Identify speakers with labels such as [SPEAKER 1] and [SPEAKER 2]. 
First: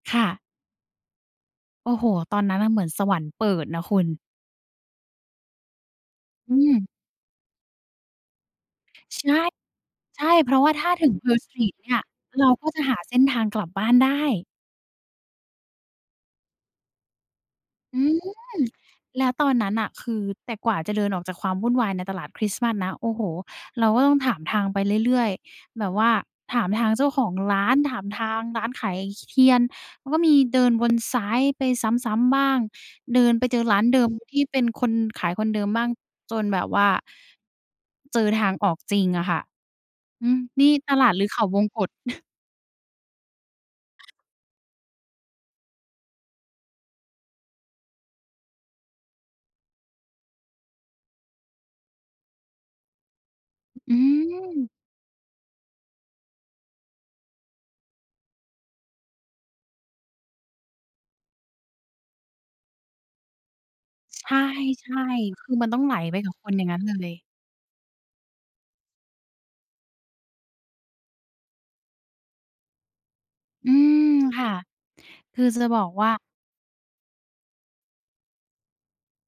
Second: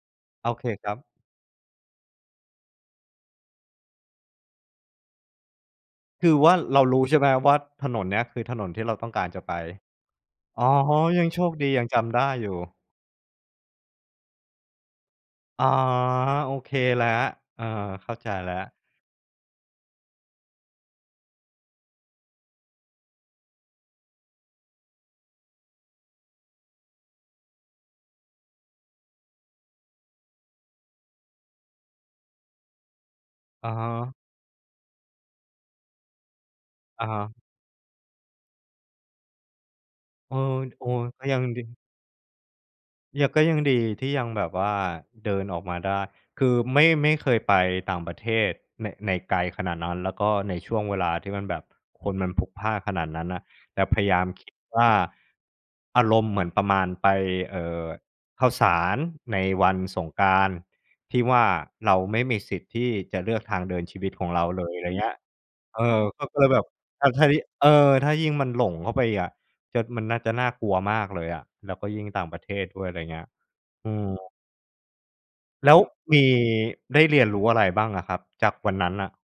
[SPEAKER 1] ค่ะ
[SPEAKER 2] โอเคครับ
[SPEAKER 1] โอ้โฮ ตอนนั้นน่ะ เหมือนสวรรค์เปิดนะคุณ
[SPEAKER 2] คือว
[SPEAKER 1] อ
[SPEAKER 2] ่า
[SPEAKER 1] ื
[SPEAKER 2] เรา
[SPEAKER 1] ม
[SPEAKER 2] รู้ใช่ไหมว่า ถนนเนี้ย คือ ถนนที่เราต้องก
[SPEAKER 1] ใช
[SPEAKER 2] าร
[SPEAKER 1] ่
[SPEAKER 2] จะไป?
[SPEAKER 1] ใช่ เพราะ
[SPEAKER 2] อ
[SPEAKER 1] ว
[SPEAKER 2] ๋อ
[SPEAKER 1] ่าถ้าถึง
[SPEAKER 2] ยัง
[SPEAKER 1] Pearl
[SPEAKER 2] โชคดี
[SPEAKER 1] Street
[SPEAKER 2] ยั
[SPEAKER 1] เน
[SPEAKER 2] ง
[SPEAKER 1] ี่
[SPEAKER 2] จ
[SPEAKER 1] ย
[SPEAKER 2] ำได้
[SPEAKER 1] เร
[SPEAKER 2] อ
[SPEAKER 1] า
[SPEAKER 2] ยู่
[SPEAKER 1] ก็จะหาเส้นทางกลับบ้านได้
[SPEAKER 2] อ๋อ โอเคแล้ว เออ
[SPEAKER 1] อื
[SPEAKER 2] เข้า
[SPEAKER 1] ม
[SPEAKER 2] ใจแล้ว
[SPEAKER 1] แล้วตอนนั้นน่ะ คือ แต่กว่าจะเดินออกจากความวุ่นวายในตลาดคริสต์มาสนะ โอ้โฮ เราก็ต้องถามทางไปเรื่อย ๆ แบบว่าถามทางเจ้าของร้าน ถามทางร้านขาย ช เทียน แล้วก็มีเดินวนซ้ายไปซ้ำ ๆ บ้าง เดินไปเจอ
[SPEAKER 2] อะ
[SPEAKER 1] ร้า
[SPEAKER 2] ฮ
[SPEAKER 1] นเดิม
[SPEAKER 2] ะ
[SPEAKER 1] ที่เป็นคนขายคนเดิมบ้าง จนแบบว่า
[SPEAKER 2] อะฮะ
[SPEAKER 1] เจอทางออกจริงอะค่ะ อื
[SPEAKER 2] เออ
[SPEAKER 1] ม นี่
[SPEAKER 2] โอ
[SPEAKER 1] ตลาดห
[SPEAKER 2] ก
[SPEAKER 1] ร
[SPEAKER 2] ็
[SPEAKER 1] ือ
[SPEAKER 2] ย
[SPEAKER 1] เข
[SPEAKER 2] ัง
[SPEAKER 1] าว
[SPEAKER 2] ดี
[SPEAKER 1] งกต
[SPEAKER 2] เนี่ย ก็ยังดี ที่ยังแบบว่าเดินออกมาได้ คือไม่ ไม่เคยไปต่างประเทศ ใน ใน ไกลขนาดนั้น แล้วก็ในช่วงเวลาที่มันแบบคนมันพลุกพล่านขนาดนั้นน่ะ แต่
[SPEAKER 1] อื
[SPEAKER 2] พยายามคิด
[SPEAKER 1] ม
[SPEAKER 2] ว่า อารมณ์เหมือนประมาณไป เออ ข้าวสารในวันสงกรานต์ ที่ว่าเราไม่มีสิทธิ์ที่จะเลือกทางเดินชีวิตข
[SPEAKER 1] ใช
[SPEAKER 2] อง
[SPEAKER 1] ่
[SPEAKER 2] เราเลย ไรเงี้ย
[SPEAKER 1] ๆ คือมันต้
[SPEAKER 2] เ
[SPEAKER 1] อ
[SPEAKER 2] อ
[SPEAKER 1] งไหล
[SPEAKER 2] อ
[SPEAKER 1] ไป
[SPEAKER 2] ก็
[SPEAKER 1] กับ
[SPEAKER 2] ก็เล
[SPEAKER 1] ค
[SPEAKER 2] ย
[SPEAKER 1] น
[SPEAKER 2] แ
[SPEAKER 1] อ
[SPEAKER 2] บ
[SPEAKER 1] ย่า
[SPEAKER 2] บ
[SPEAKER 1] งงั้น
[SPEAKER 2] อ
[SPEAKER 1] เ
[SPEAKER 2] ้
[SPEAKER 1] ล
[SPEAKER 2] าว ใช
[SPEAKER 1] ย
[SPEAKER 2] ้ เออ ถ้ายิ่งมันหลงเข้าไปอีกอะ จะ มันน่าจะน่ากลัวมากเลยอะ แล้วก็ยิ่งต่างประเทศด้วย ไรเงี้ย
[SPEAKER 1] อื
[SPEAKER 2] เออ
[SPEAKER 1] ม ค่ะ คือจะ
[SPEAKER 2] แล้
[SPEAKER 1] บ
[SPEAKER 2] ว
[SPEAKER 1] อกว่า
[SPEAKER 2] มี ได้เรียนรู้อะไรบ้างอะครับ จากวันนั้นน่ะ?